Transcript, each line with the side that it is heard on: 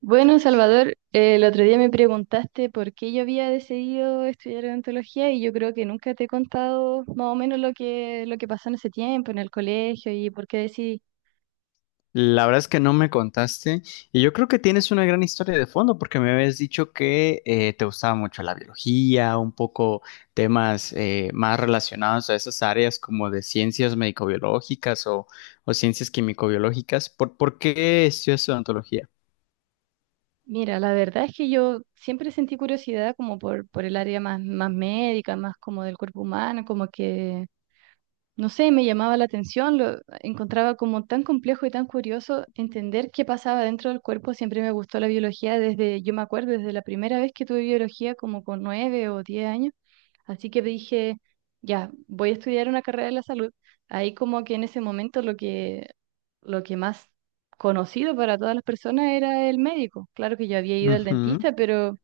right: Bueno, Salvador, el otro día me preguntaste por qué yo había decidido estudiar odontología y yo creo que nunca te he contado más o menos lo que pasó en ese tiempo, en el colegio y por qué decidí.
left: La verdad es que no me contaste y yo creo que tienes una gran historia de fondo porque me habías dicho que te gustaba mucho la biología, un poco temas más relacionados a esas áreas como de ciencias médico-biológicas o ciencias químico-biológicas. ¿Por qué estudias odontología?
right: Mira, la verdad es que yo siempre sentí curiosidad como por el área más médica, más como del cuerpo humano, como que no sé, me llamaba la atención, lo encontraba como tan complejo y tan curioso entender qué pasaba dentro del cuerpo. Siempre me gustó la biología desde, yo me acuerdo, desde la primera vez que tuve biología, como con 9 o 10 años. Así que dije, ya, voy a estudiar una carrera de la salud. Ahí como que en ese momento lo que más conocido para todas las personas era el médico. Claro que yo había ido al
left: Ujú.
right: dentista, pero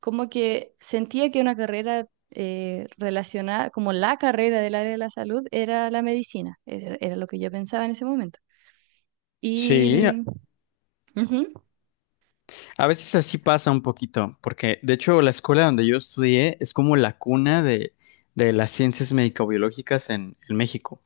right: como que sentía que una carrera relacionada, como la carrera del área de la salud, era la medicina, era lo que yo pensaba en ese momento. Y,
left: Sí.
right: mm. Ujú.
left: A veces así pasa un poquito, porque de hecho la escuela donde yo estudié es como la cuna de las ciencias médico-biológicas en México,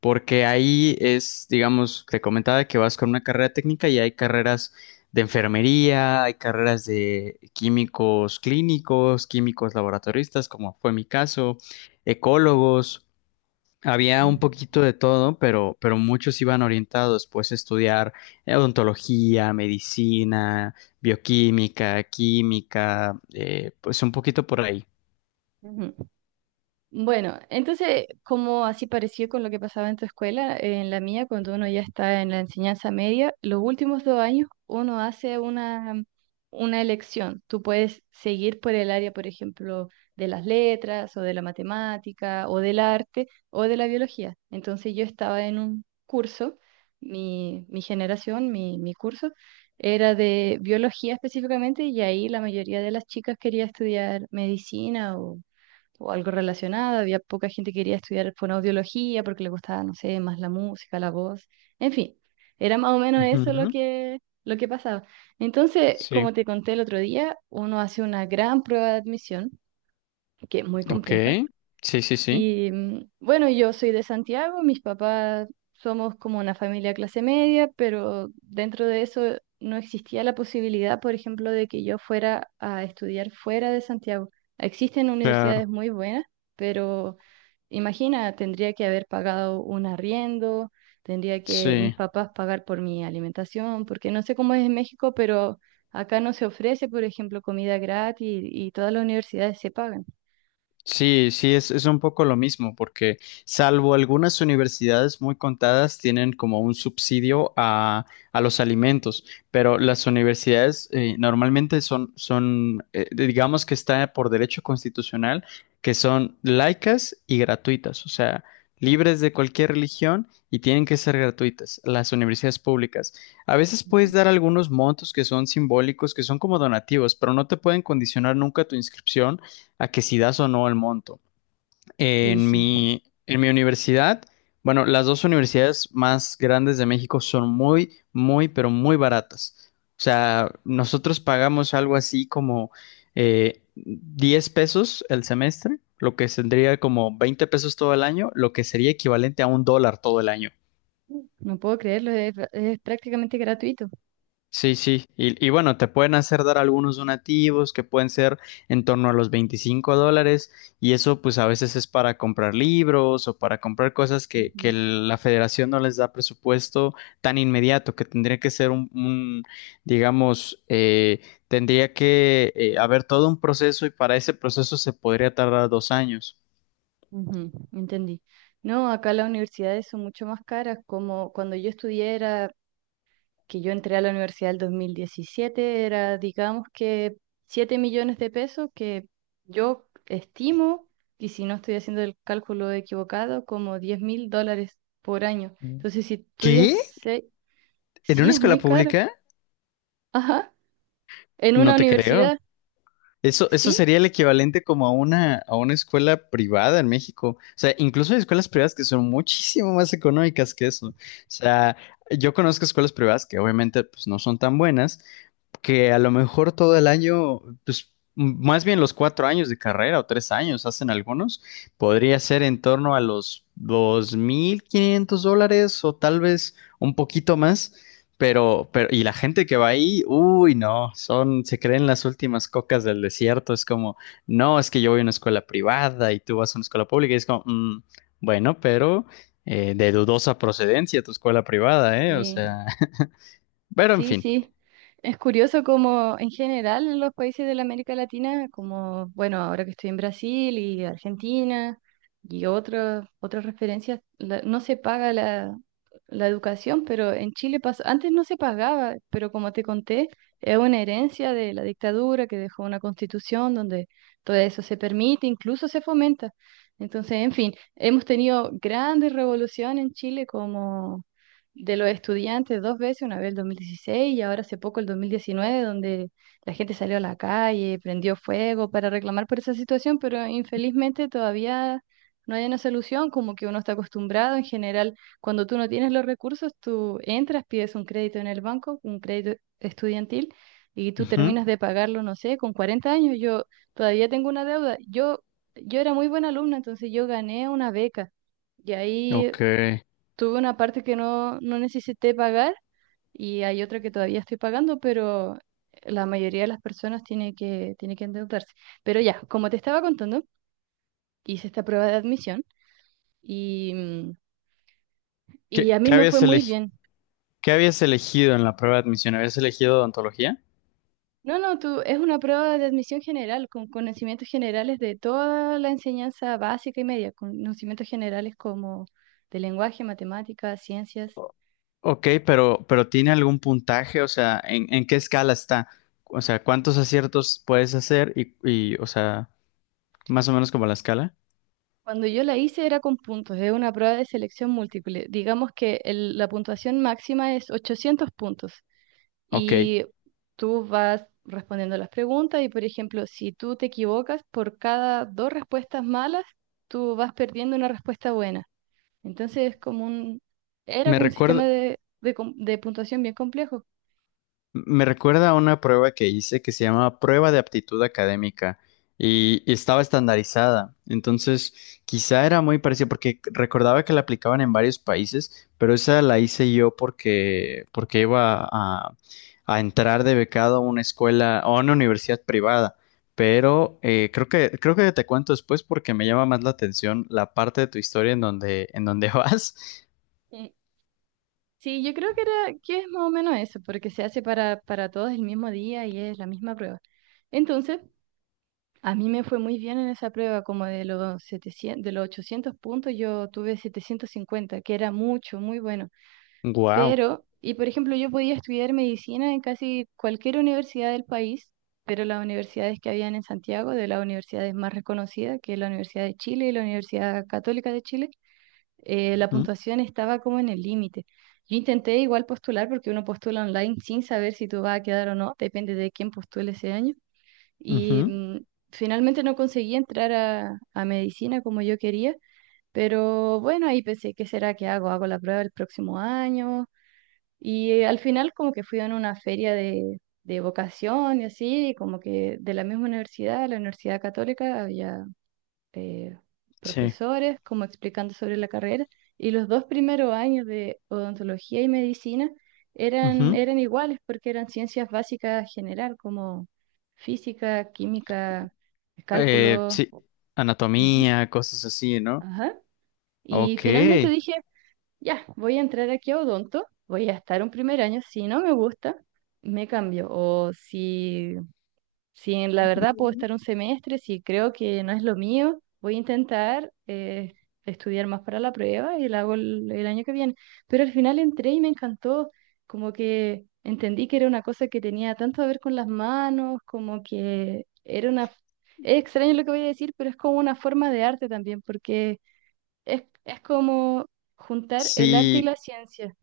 left: porque ahí es, digamos, te comentaba que vas con una carrera técnica y hay carreras de enfermería, hay carreras de químicos clínicos, químicos laboratoristas, como fue mi caso, ecólogos. Había un
right: Ujú.
left: poquito de todo, pero muchos iban orientados pues a estudiar odontología, medicina, bioquímica, química, pues un poquito por ahí.
right: Ujú. Bueno, entonces, como así pareció con lo que pasaba en tu escuela, en la mía, cuando uno ya está en la enseñanza media, los últimos dos años uno hace una elección. Tú puedes seguir por el área, por ejemplo, de las letras o de la matemática o del arte o de la biología. Entonces yo estaba en un curso, mi generación, mi curso, era de biología específicamente y ahí la mayoría de las chicas quería estudiar medicina o algo relacionado. Había poca gente que quería estudiar fonoaudiología porque le gustaba, no sé, más la música, la voz. En fin, era más o menos eso
left: Ujú.
right: lo que pasaba. Entonces,
left: Sí.
right: como te conté el otro día, uno hace una gran prueba de admisión, que es muy
left: Ok.
right: compleja.
left: Sí, sí, sí.
right: Y bueno, yo soy de Santiago, mis papás somos como una familia clase media, pero dentro de eso no existía la posibilidad, por ejemplo, de que yo fuera a estudiar fuera de Santiago. Existen
left: Claro.
right: universidades muy buenas, pero imagina, tendría que haber pagado un arriendo, tendría que mis
left: Sí.
right: papás pagar por mi alimentación, porque no sé cómo es en México, pero acá no se ofrece, por ejemplo, comida gratis y todas las universidades se pagan.
left: Sí, sí, es un poco lo mismo, porque salvo algunas universidades muy contadas tienen como un subsidio a los alimentos, pero las universidades normalmente son digamos que está por derecho constitucional, que son laicas y gratuitas, o sea,
right: Mm.
left: libres de cualquier religión y tienen que ser gratuitas, las universidades públicas. A veces puedes
right: Ujú.
left: dar algunos montos que son simbólicos, que son como donativos, pero no te pueden condicionar nunca tu inscripción a que si das o no el monto.
right: Y
left: En
right: sí,
left: mi, en mi universidad, bueno, las dos universidades más grandes de México son muy, muy, pero muy baratas. O sea, nosotros pagamos algo así como 10 pesos el semestre, lo que tendría como 20 pesos todo el año, lo que sería equivalente a 1 dólar todo el año.
right: no puedo creerlo, es prácticamente gratuito.
left: Sí, sí. Y bueno, te pueden hacer dar algunos donativos que pueden ser en torno a los 25 dólares y eso pues a veces es para comprar libros o para comprar cosas que
right: Ujú.
left: la federación no les da presupuesto tan inmediato, que tendría que ser un, digamos, tendría que haber todo un proceso y para ese proceso se podría tardar 2 años.
right: Ujú, entendí. No, acá las universidades son mucho más caras, como cuando yo estudié era que yo entré a la universidad el 2017, era, digamos que 7 millones de pesos que yo estimo, y si no estoy haciendo el cálculo equivocado, como 10.000 dólares por año. Entonces, si estudias,
left: ¿Qué? ¿En
right: sí,
left: una
right: es
left: escuela
right: muy caro.
left: pública?
right: Ajá, en una
left: No te creo.
right: universidad.
left: Eso
right: Sí,
left: sería el equivalente como a una escuela privada en México. O sea, incluso hay escuelas privadas que son muchísimo más económicas que eso. O sea, yo conozco escuelas privadas que obviamente pues, no son tan buenas, que a lo mejor todo el año, pues más bien los 4 años de carrera o 3 años hacen algunos, podría ser en torno a los 2500 dólares o tal vez un poquito más, pero, y la gente que va ahí, uy, no, son, se creen las últimas cocas del desierto, es como, no, es que yo voy a una escuela privada y tú vas a una escuela pública, y es como, "Mm, bueno, pero de dudosa procedencia tu escuela privada, ¿eh? O
right: sí.
left: sea, pero en
right: Sí,
left: fin.
right: sí. Es curioso como en general en los países de la América Latina, como, bueno, ahora que estoy en Brasil y Argentina y otras referencias, no se paga la educación, pero en Chile pasó, antes no se pagaba, pero como te conté, es una herencia de la dictadura que dejó una constitución donde todo eso se permite, incluso se fomenta. Entonces, en fin, hemos tenido grandes revoluciones en Chile como de los estudiantes dos veces, una vez el 2016 y ahora hace poco el 2019, donde la gente salió a la calle, prendió fuego para reclamar por esa situación, pero infelizmente todavía no hay una solución, como que uno está acostumbrado en general, cuando tú no tienes los recursos, tú entras, pides un crédito en el banco, un crédito estudiantil. Y tú
left: Ujú.
right: terminas de pagarlo, no sé, con 40 años. Yo todavía tengo una deuda. Yo era muy buena alumna, entonces yo gané una beca. Y ahí
left: Ok.
right: tuve una parte que no, no necesité pagar y hay otra que todavía estoy pagando, pero la mayoría de las personas tiene que endeudarse. Pero ya, como te estaba contando, hice esta prueba de admisión y, mm, y
left: ¿Qué,
right: a mí
left: qué
right: me fue
left: habías
right: muy
left: elegi-
right: bien.
left: qué habías elegido en la prueba de admisión? ¿Habías elegido odontología?
right: No, no, tú, es una prueba de admisión general, con conocimientos generales de toda la enseñanza básica y media, con conocimientos generales como de lenguaje, matemáticas, ciencias.
left: Ok, pero ¿tiene algún puntaje? O sea, ¿en qué escala está? O sea, ¿cuántos aciertos puedes hacer? O sea, más o menos como la escala.
right: Cuando yo la hice era con puntos, es una prueba de selección múltiple. Digamos que la puntuación máxima es 800 puntos
left: Ok.
right: y tú vas respondiendo las preguntas y, por ejemplo, si tú te equivocas por cada dos respuestas malas, tú vas perdiendo una respuesta buena. Entonces es como un, era
left: Me
right: como un sistema
left: recuerda,
right: de puntuación bien complejo.
left: Me recuerda a una prueba que hice que se llama prueba de aptitud académica y estaba estandarizada. Entonces, quizá era muy parecida porque recordaba que la aplicaban en varios países, pero esa la hice yo porque iba a entrar de becado a una escuela o a una universidad privada. Pero creo que te cuento después porque me llama más la atención la parte de tu historia en donde vas.
right: Y sí, yo creo que es más o menos eso, porque se hace para todos el mismo día y es la misma prueba. Entonces... A mí me fue muy bien en esa prueba, como de los 700, de los 800 puntos yo tuve 750, que era mucho, muy bueno.
left: Wow.
right: Pero, y por ejemplo, yo podía estudiar medicina en casi cualquier universidad del país, pero las universidades que habían en Santiago, de las universidades más reconocidas, que es la Universidad de Chile y la Universidad Católica de Chile, la puntuación estaba como en el límite. Yo intenté igual postular porque uno postula online sin saber si tú vas a quedar o no, depende de quién postule ese año y finalmente no conseguí entrar a medicina como yo quería, pero bueno, ahí pensé, ¿qué será que hago? ¿Hago la prueba el próximo año? Y al final como que fui a una feria de vocación y así, como que de la misma universidad, la Universidad Católica, había eh,
left: Sí.
right: profesores como explicando sobre la carrera y los dos primeros años de odontología y medicina eran iguales porque eran ciencias básicas general como física, química,
left: Eh,
right: cálculo.
left: sí,
right: Ujú.
left: anatomía, cosas así, ¿no?
right: Ajá. Y
left: Ok.
right: finalmente dije, ya, voy a entrar aquí a odonto, voy a estar un primer año, si no me gusta, me cambio. O si si en la verdad puedo
left: Ujú.
right: estar un semestre, si creo que no es lo mío, voy a intentar estudiar más para la prueba y la hago el año que viene. Pero al final entré y me encantó, como que entendí que era una cosa que tenía tanto que ver con las manos, como que era una. Es extraño lo que voy a decir, pero es como una forma de arte también, porque es como juntar el arte y
left: Sí,
right: la ciencia.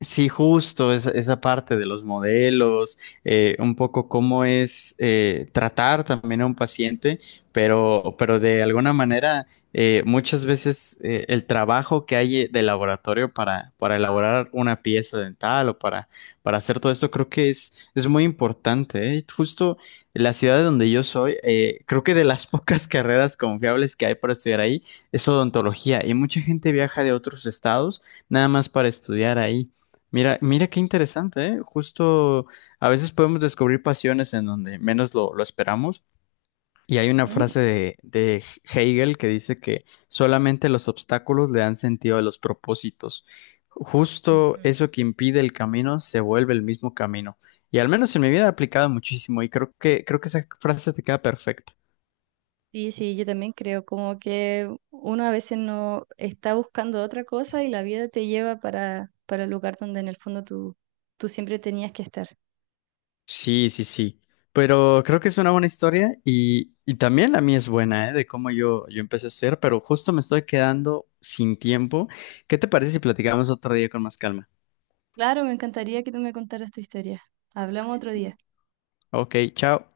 left: sí, justo, esa parte de los modelos, un poco cómo es tratar también a un paciente, pero de alguna manera muchas veces el trabajo que hay de laboratorio para elaborar una pieza dental o para hacer todo esto creo que es muy importante, ¿eh? Justo la ciudad de donde yo soy, creo que de las pocas carreras confiables que hay para estudiar ahí es odontología y mucha gente viaja de otros estados nada más para estudiar ahí. Mira, mira qué interesante, ¿eh? Justo a veces podemos descubrir pasiones en donde menos lo esperamos. Y hay una
right: Ujú.
left: frase de Hegel que dice que solamente los obstáculos le dan sentido a los propósitos. Justo
right: Ujú.
left: eso que impide el camino se vuelve el mismo camino. Y al menos en mi vida ha aplicado muchísimo y creo que esa frase te queda perfecta.
right: Sí, sí, yo también creo como que uno a veces no está buscando otra cosa y la vida te lleva para el lugar donde en el fondo tú, siempre tenías que estar.
left: Sí, sí, sí. Pero creo que es una buena historia y también la mía es buena, ¿eh? De cómo yo empecé a ser, pero justo me estoy quedando sin tiempo. ¿Qué te parece si platicamos otro día con más calma?
right: Claro, me encantaría que tú me contaras tu historia. Hablamos otro día.
left: Ok, chao.